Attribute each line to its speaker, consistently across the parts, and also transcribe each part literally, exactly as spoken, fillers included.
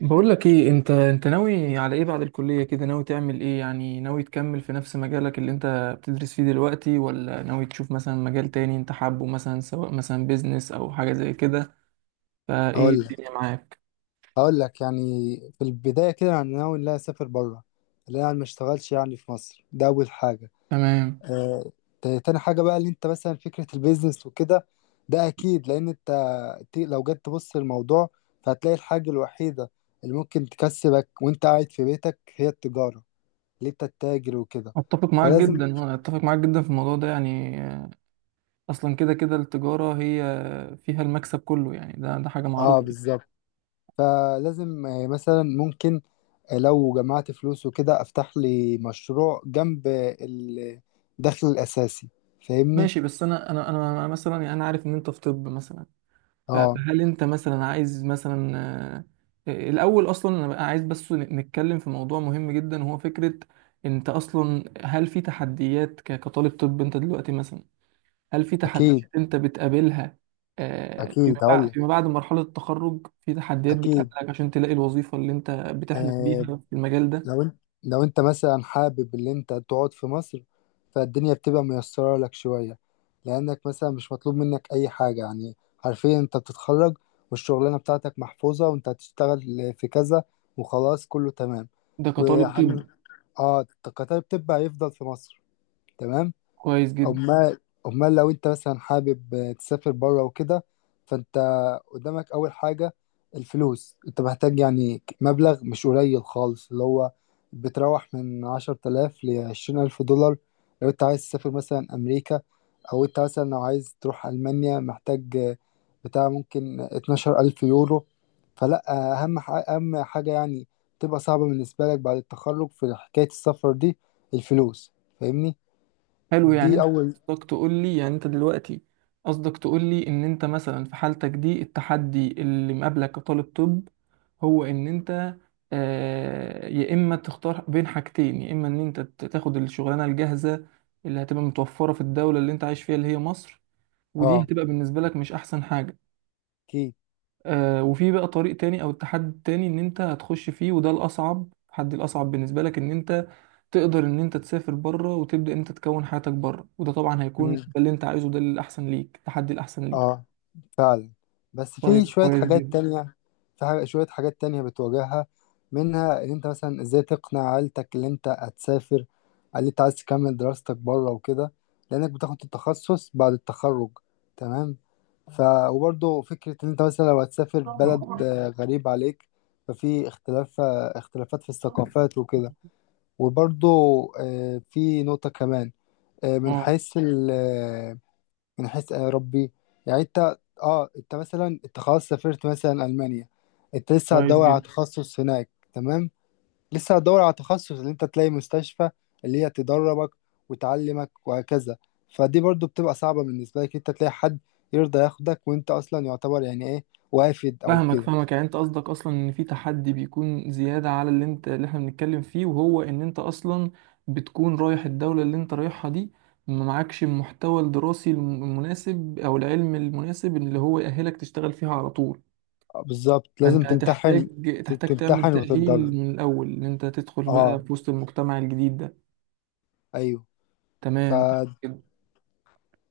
Speaker 1: بقول لك ايه، انت انت ناوي على ايه بعد الكلية؟ كده ناوي تعمل ايه يعني؟ ناوي تكمل في نفس مجالك اللي انت بتدرس فيه دلوقتي، ولا ناوي تشوف مثلا مجال تاني انت حابه، مثلا سواء مثلا بيزنس او حاجة زي كده؟ فايه
Speaker 2: هقول لك
Speaker 1: الدنيا معاك؟
Speaker 2: هقول لك يعني، في البداية كده أنا ناوي إن أنا أسافر بره، اللي أنا ما اشتغلش يعني في مصر، ده أول حاجة.
Speaker 1: تمام.
Speaker 2: آه. تا- تاني حاجة بقى، اللي أنت مثلا فكرة البيزنس وكده، ده أكيد، لأن أنت، ت- لو جيت تبص للموضوع فهتلاقي الحاجة الوحيدة اللي ممكن تكسبك وأنت قاعد في بيتك هي التجارة، اللي أنت تتاجر وكده.
Speaker 1: اتفق معاك
Speaker 2: فلازم.
Speaker 1: جدا، اه اتفق معاك جدا في الموضوع ده، يعني آه، اصلا كده كده التجارة هي فيها المكسب كله، يعني ده ده حاجة
Speaker 2: آه،
Speaker 1: معروفة.
Speaker 2: بالظبط. فلازم آه، مثلا ممكن لو جمعت فلوس وكده افتح لي مشروع جنب الدخل الاساسي. فاهمني؟
Speaker 1: ماشي بس انا انا انا مثلا، يعني انا عارف ان انت في طب مثلا. ف-
Speaker 2: اه،
Speaker 1: فهل انت مثلا عايز مثلا آه، آه، الاول، اصلا انا بقى عايز بس ن- نتكلم في موضوع مهم جدا، وهو فكرة انت اصلا، هل في تحديات ك- كطالب طب انت دلوقتي؟ مثلا هل في تحديات
Speaker 2: اكيد
Speaker 1: انت بتقابلها آه، فيما
Speaker 2: اكيد، هقول
Speaker 1: بعد،
Speaker 2: لك،
Speaker 1: فيما بعد مرحلة التخرج؟ في تحديات
Speaker 2: اكيد،
Speaker 1: بتقابلك عشان تلاقي الوظيفة اللي انت بتحلم
Speaker 2: آه.
Speaker 1: بيها في المجال ده؟
Speaker 2: لو انت لو انت مثلا حابب ان انت تقعد في مصر، فالدنيا بتبقى ميسرة لك شوية، لانك مثلا مش مطلوب منك اي حاجة، يعني حرفيا انت بتتخرج والشغلانة بتاعتك محفوظة وانت هتشتغل في كذا وخلاص كله تمام.
Speaker 1: ده كطالب طب.
Speaker 2: وحن... اه، القطار بتبقى يفضل في مصر. تمام.
Speaker 1: كويس جدا.
Speaker 2: امال امال لو انت مثلا حابب تسافر بره وكده، فانت قدامك اول حاجه الفلوس، انت محتاج يعني مبلغ مش قليل خالص، اللي هو بتروح من عشرة آلاف لعشرين ألف دولار لو انت عايز تسافر مثلا أمريكا، أو انت مثلا لو عايز تروح ألمانيا محتاج بتاع ممكن اتناشر ألف يورو. فلا، أهم ح- أهم حاجة يعني تبقى صعبة بالنسبة لك بعد التخرج في حكاية السفر دي، الفلوس. فاهمني؟
Speaker 1: حلو، يعني
Speaker 2: دي
Speaker 1: انت
Speaker 2: أول.
Speaker 1: قصدك تقول لي، يعني انت دلوقتي قصدك تقول لي ان انت مثلا في حالتك دي التحدي اللي مقابلك كطالب طب هو ان انت، آه، يا اما تختار بين حاجتين، يا اما ان انت ت- تاخد الشغلانه الجاهزه اللي هتبقى متوفره في الدوله اللي انت عايش فيها، اللي هي مصر، ودي
Speaker 2: اه،
Speaker 1: هتبقى بالنسبه لك مش احسن حاجه.
Speaker 2: اكيد.
Speaker 1: آه، وفي بقى طريق تاني او التحدي التاني ان انت هتخش فيه، وده الاصعب، التحدي الاصعب بالنسبه لك ان انت تقدر ان انت تسافر بره وتبدا انت تكون حياتك بره، وده طبعا هيكون ده
Speaker 2: مم.
Speaker 1: اللي انت عايزه، ده الاحسن ليك، التحدي الاحسن ليك.
Speaker 2: اه، فعلا، بس في
Speaker 1: طيب
Speaker 2: شوية
Speaker 1: كويس
Speaker 2: حاجات
Speaker 1: جدا.
Speaker 2: تانية. في حاجة شوية حاجات تانية بتواجهها، منها ان انت مثلا ازاي تقنع عيلتك ان انت هتسافر، ان انت عايز تكمل دراستك بره وكده، لانك بتاخد التخصص بعد التخرج. تمام. ف وبرضه فكرة ان انت مثلا لو هتسافر بلد
Speaker 1: اه.
Speaker 2: آه، غريب عليك، ففي اختلاف آه، اختلافات في الثقافات وكده. وبرضه آه، في نقطة كمان، آه، من
Speaker 1: آه،
Speaker 2: حيث من حيث آه، ربي، يعني انت، اه، انت مثلا انت خلاص سافرت مثلا المانيا، انت لسه
Speaker 1: كويس
Speaker 2: هتدور على
Speaker 1: جدا.
Speaker 2: تخصص هناك. تمام. لسه هتدور على تخصص اللي انت تلاقي مستشفى اللي هي تدربك وتعلمك وهكذا. فدي برضو بتبقى صعبة بالنسبة لك، انت تلاقي حد يرضى ياخدك وانت اصلا يعتبر يعني ايه، وافد او
Speaker 1: فاهمك
Speaker 2: كده.
Speaker 1: فاهمك، يعني انت قصدك اصلا ان في تحدي بيكون زيادة على اللي انت، اللي احنا بنتكلم فيه، وهو ان انت اصلا بتكون رايح الدولة اللي انت رايحها دي، ما معكش المحتوى الدراسي الم- المناسب او العلم المناسب اللي هو يأهلك تشتغل فيها على طول.
Speaker 2: آه، بالظبط، لازم
Speaker 1: فانت
Speaker 2: تمتحن،
Speaker 1: هتحتاج، تحتاج تعمل
Speaker 2: تمتحن
Speaker 1: تأهيل
Speaker 2: وتتدرب.
Speaker 1: من الاول ان انت تدخل بقى
Speaker 2: اه،
Speaker 1: في وسط المجتمع الجديد ده.
Speaker 2: ايوه. ف
Speaker 1: تمام كده.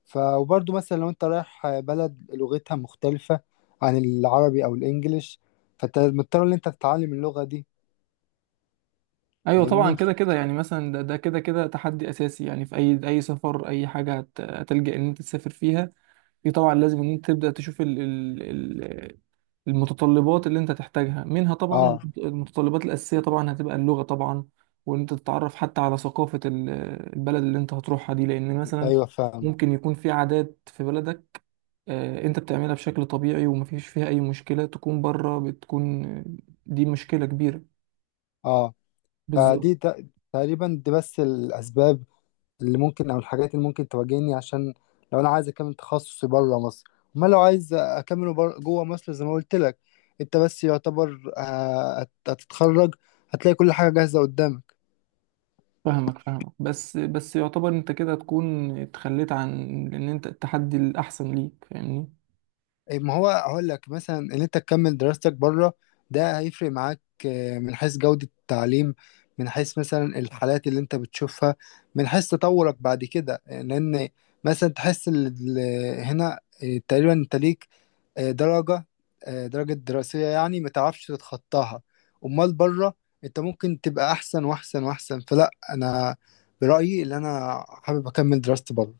Speaker 2: ف وبرضه مثلا لو انت رايح بلد لغتها مختلفة عن العربي او الانجليش، فانت مضطر ان انت تتعلم اللغة دي.
Speaker 1: ايوه طبعا،
Speaker 2: فاهمني؟
Speaker 1: كده كده يعني مثلا، ده ده كده كده تحدي اساسي يعني في اي اي سفر، اي حاجه هت- هتلجأ ان انت تسافر فيها. في طبعا لازم ان انت تبدا تشوف ال ال ال المتطلبات اللي انت تحتاجها، منها طبعا
Speaker 2: اه،
Speaker 1: المتطلبات الاساسيه، طبعا هتبقى اللغه طبعا، وان انت تتعرف حتى على ثقافه ال- البلد اللي انت هتروحها دي، لان مثلا
Speaker 2: ايوه، فاهم.
Speaker 1: ممكن يكون في عادات في بلدك آه، انت بتعملها بشكل طبيعي ومفيش فيها اي مشكله، تكون بره بتكون آه، دي مشكله كبيره.
Speaker 2: اه.
Speaker 1: بالظبط.
Speaker 2: فدي ت- تقريبا دي بس الاسباب اللي ممكن او الحاجات اللي ممكن تواجهني عشان لو انا عايز اكمل تخصصي بره مصر. امال لو عايز اكمله بر- جوه مصر زي ما قلت لك، انت بس يعتبر آه، هت- هتتخرج، هتلاقي كل حاجة جاهزة قدامك.
Speaker 1: فاهمك فاهمك، بس بس يعتبر انت كده تكون اتخليت عن ان انت التحدي الاحسن ليك، فاهمني؟
Speaker 2: إيه، ما هو هقول لك مثلا ان انت تكمل دراستك بره، ده هيفرق معاك آه، من حيث جودة التعليم، من حيث مثلا الحالات اللي انت بتشوفها، من حيث تطورك بعد كده، آه، لان مثلا تحس ال- ال- هنا آه، تقريبا انت ليك آه، درجة آه، درجة دراسية يعني ما تعرفش تتخطاها. امال بره انت ممكن تبقى احسن واحسن واحسن، فلا انا برأيي اللي انا حابب اكمل دراستي بره.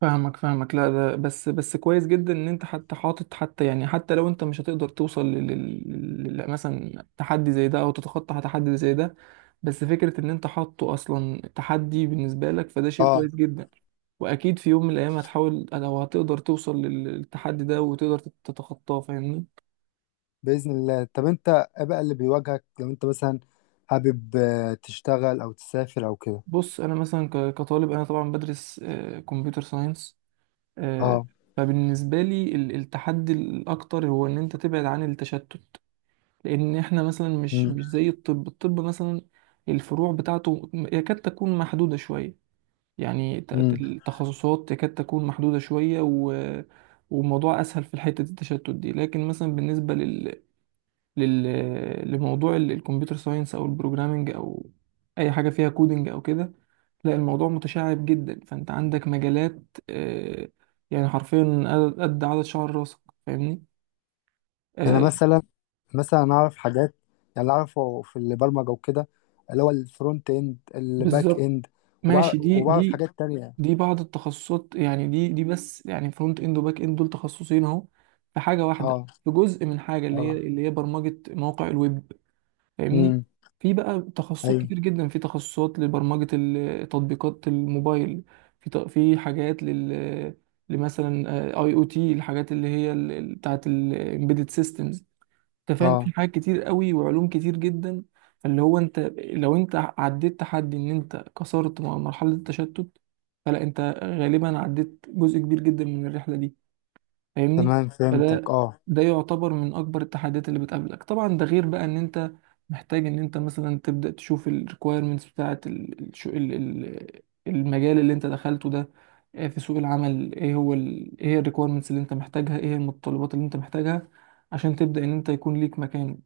Speaker 1: فاهمك فاهمك. لا ده بس، بس كويس جدا ان انت حتى حاطط، حتى يعني، حتى لو انت مش هتقدر توصل لل... لل... لل- مثلا تحدي زي ده، او تتخطى تحدي زي ده، بس فكرة ان انت حاطه اصلا تحدي بالنسبة لك فده شيء
Speaker 2: اه،
Speaker 1: كويس جدا، واكيد في يوم من الايام هتحاول، لو هتقدر توصل لل- للتحدي ده، وتقدر تت- تتخطاه، فاهمني؟
Speaker 2: بإذن الله. طب انت ايه بقى اللي بيواجهك لو انت مثلا حابب آه، تشتغل او تسافر او كده؟
Speaker 1: بص، انا مثلا ك- كطالب انا طبعا بدرس آه، كمبيوتر ساينس، آه،
Speaker 2: اه.
Speaker 1: فبالنسبة لي ال- التحدي الاكتر هو ان انت تبعد عن التشتت، لان احنا مثلا مش
Speaker 2: امم
Speaker 1: مش زي الطب، الطب مثلا الفروع بتاعته يكاد تكون محدودة شوية، يعني ت- ت-
Speaker 2: امم
Speaker 1: التخصصات يكاد تكون محدودة شوية و... وموضوع اسهل في حتة التشتت دي. لكن مثلا بالنسبة لل... لل... لموضوع ال- الكمبيوتر ساينس او البروجرامينج او اي حاجة فيها كودينج او كده، لا الموضوع متشعب جدا، فانت عندك مجالات آه، يعني حرفيا قد قد عدد شعر راسك، فاهمني؟
Speaker 2: انا
Speaker 1: آه،
Speaker 2: مثلا مثلا انا اعرف حاجات، يعني اللي اعرفه في البرمجة وكده، اللي هو الفرونت اند الباك
Speaker 1: بالظبط.
Speaker 2: اند. وبعرف,
Speaker 1: ماشي دي
Speaker 2: وبعرف
Speaker 1: دي
Speaker 2: حاجات تانية.
Speaker 1: دي بعض التخصصات، يعني دي دي بس، يعني فرونت اند وباك اند دول تخصصين اهو، في حاجه واحده،
Speaker 2: اه.
Speaker 1: في جزء من حاجه اللي هي،
Speaker 2: اه.
Speaker 1: اللي هي برمجه مواقع الويب، فاهمني؟
Speaker 2: امم.
Speaker 1: في بقى تخصصات
Speaker 2: ايوه.
Speaker 1: كتير جدا، في تخصصات لبرمجه ال- تطبيقات الموبايل، في ت- في حاجات لل لمثلا اي او تي، الحاجات اللي هي ال- ال- بتاعت الامبيدد systems، انت فاهم؟
Speaker 2: اه،
Speaker 1: في حاجات كتير قوي وعلوم كتير جدا. فاللي هو انت، لو انت عديت تحدي ان انت كسرت م- مرحلة التشتت، فلا انت غالبا عديت جزء كبير جدا من الرحلة دي، فاهمني؟
Speaker 2: تمام فهمتك.
Speaker 1: فده
Speaker 2: اه.
Speaker 1: ده يعتبر من اكبر التحديات اللي بتقابلك. طبعا ده غير بقى ان انت محتاج ان انت مثلا تبدا تشوف الريكويرمنتس بتاعه ال- الش- ال- ال- المجال اللي انت دخلته ده آه، في سوق العمل، ايه هو ال... ايه هي الريكويرمنتس اللي انت محتاجها، ايه هي المتطلبات اللي انت محتاجها عشان تبدا ان انت يكون ليك مكان.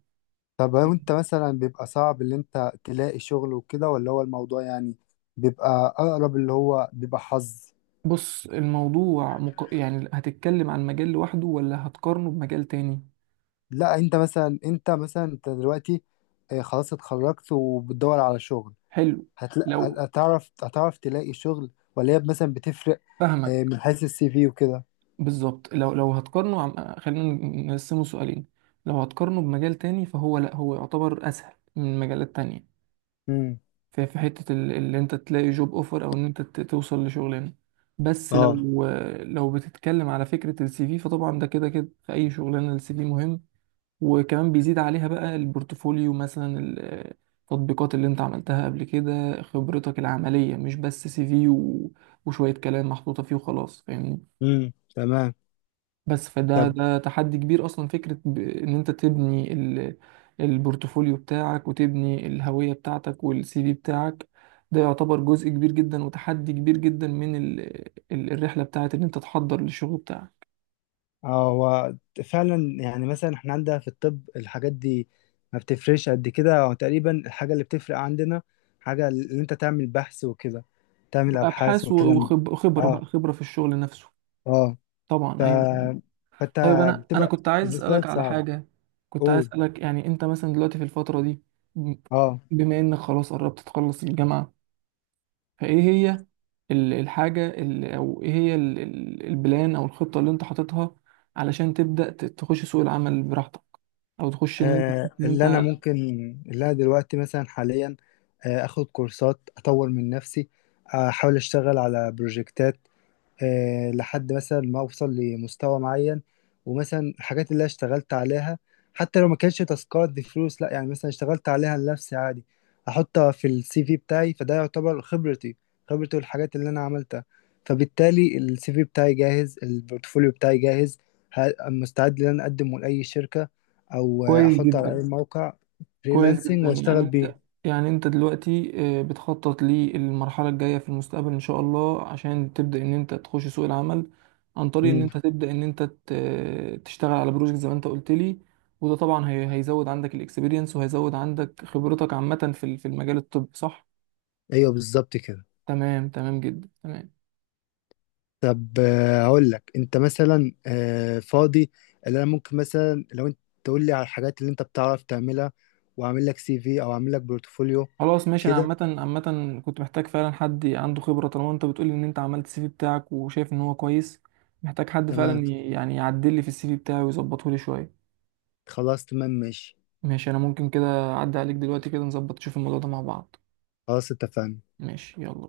Speaker 2: طب لو انت مثلا بيبقى صعب اللي انت تلاقي شغل وكده، ولا هو الموضوع يعني بيبقى اقرب اللي هو بيبقى حظ؟
Speaker 1: بص الموضوع مق... يعني هتتكلم عن مجال لوحده ولا هتقارنه بمجال تاني؟
Speaker 2: لا، انت مثلا انت مثلا انت دلوقتي آه، خلاص اتخرجت وبتدور على شغل،
Speaker 1: حلو.
Speaker 2: هتلاقي،
Speaker 1: لو
Speaker 2: هتعرف هتعرف تلاقي شغل، ولا هي مثلا بتفرق
Speaker 1: فاهمك.
Speaker 2: آه، من حيث السي في وكده؟
Speaker 1: بالظبط، لو لو هتقارنه عم... خلينا نقسمه سؤالين. لو هتقارنه بمجال تاني فهو، لا هو يعتبر اسهل من مجالات تانية،
Speaker 2: امم.
Speaker 1: في في حتة ال- اللي انت تلاقي جوب اوفر او ان انت ت- توصل لشغلانة. بس
Speaker 2: اه.
Speaker 1: لو لو بتتكلم على فكرة السي في فطبعا ده كده كده في اي شغلانة السي في مهم، وكمان بيزيد عليها بقى البورتفوليو، مثلا ال- التطبيقات اللي انت عملتها قبل كده، خبرتك العملية، مش بس سي في و... وشوية كلام محطوطة فيه وخلاص، فاهمني؟
Speaker 2: امم. تمام.
Speaker 1: بس فده
Speaker 2: طب.
Speaker 1: ده تحدي كبير، اصلا فكرة ب- ان انت تبني ال- البورتفوليو بتاعك وتبني الهوية بتاعتك والسي في بتاعك، ده يعتبر جزء كبير جدا وتحدي كبير جدا من ال- ال- الرحلة بتاعت ان انت تحضر للشغل بتاعك.
Speaker 2: اه، هو فعلا، يعني مثلا احنا عندنا في الطب الحاجات دي ما بتفرقش قد كده، هو تقريبا الحاجة اللي بتفرق عندنا حاجة اللي انت تعمل بحث وكده، تعمل ابحاث
Speaker 1: ابحاث و-
Speaker 2: والكلام ده.
Speaker 1: وخب- وخبرة
Speaker 2: اه.
Speaker 1: بقى، خبرة في الشغل نفسه
Speaker 2: اه. ف...
Speaker 1: طبعا، ايوه.
Speaker 2: فانت
Speaker 1: طيب انا انا
Speaker 2: بتبقى
Speaker 1: كنت عايز
Speaker 2: بالنسبة
Speaker 1: اسألك
Speaker 2: لك
Speaker 1: على
Speaker 2: صعب.
Speaker 1: حاجة. كنت عايز
Speaker 2: قول.
Speaker 1: اسألك، يعني انت مثلا دلوقتي في الفترة دي،
Speaker 2: اه.
Speaker 1: بما انك خلاص قربت تخلص الجامعة، فايه هي ال- الحاجة ال- او ايه هي ال- ال- البلان او الخطة اللي انت حاططها، علشان تبدأ ت- تخش سوق العمل براحتك، او تخش ان انت
Speaker 2: آه،
Speaker 1: ان
Speaker 2: اللي انا
Speaker 1: انت
Speaker 2: ممكن اللي انا دلوقتي مثلا حاليا آه، اخد كورسات اطور من نفسي، آه، احاول اشتغل على بروجكتات، آه، لحد مثلا ما اوصل لمستوى معين. ومثلا الحاجات اللي أنا اشتغلت عليها حتى لو ما كانش تاسكات بفلوس، لا يعني مثلا اشتغلت عليها لنفسي عادي، احطها في السي في بتاعي فده يعتبر خبرتي، خبرتي والحاجات اللي انا عملتها. فبالتالي السي في بتاعي جاهز، البورتفوليو بتاعي جاهز، ه- مستعد ان انا اقدمه لاي شركة او آه،
Speaker 1: كويس
Speaker 2: احطه على
Speaker 1: جدا،
Speaker 2: اي موقع
Speaker 1: كويس
Speaker 2: فريلانسنج
Speaker 1: جدا، يعني
Speaker 2: واشتغل
Speaker 1: انت
Speaker 2: بيه.
Speaker 1: يعني انت دلوقتي آه، بتخطط للمرحلة الجاية في المستقبل ان شاء الله، عشان تبدأ ان انت تخش سوق العمل عن طريق ان انت
Speaker 2: امم.
Speaker 1: تبدأ ان انت ت- تشتغل على بروجكت زي ما انت قلت لي، وده طبعا هي- هيزود عندك الاكسبيرينس وهيزود عندك خبرتك عامة في ال- في المجال الطبي، صح؟
Speaker 2: ايوه، بالظبط كده.
Speaker 1: تمام، تمام جدا، تمام.
Speaker 2: طب آه، هقول لك، انت مثلا آه، فاضي؟ اللي انا ممكن مثلا لو انت تقول لي على الحاجات اللي انت بتعرف تعملها، واعمل لك سي في او اعمل لك بورتفوليو.
Speaker 1: خلاص ماشي. انا
Speaker 2: كده
Speaker 1: عامه عامه كنت محتاج فعلا حد عنده خبره. طالما انت بتقولي ان انت عملت السي في بتاعك وشايف ان هو كويس، محتاج حد
Speaker 2: تمام.
Speaker 1: فعلا ي- يعني يعدل لي في السي في بتاعي ويظبطه لي شويه.
Speaker 2: خلاص، تمام، ماشي.
Speaker 1: ماشي. انا ممكن كده اعدي عليك دلوقتي كده، نظبط نشوف الموضوع ده مع بعض.
Speaker 2: خلاص، اتفقنا.
Speaker 1: ماشي يلا.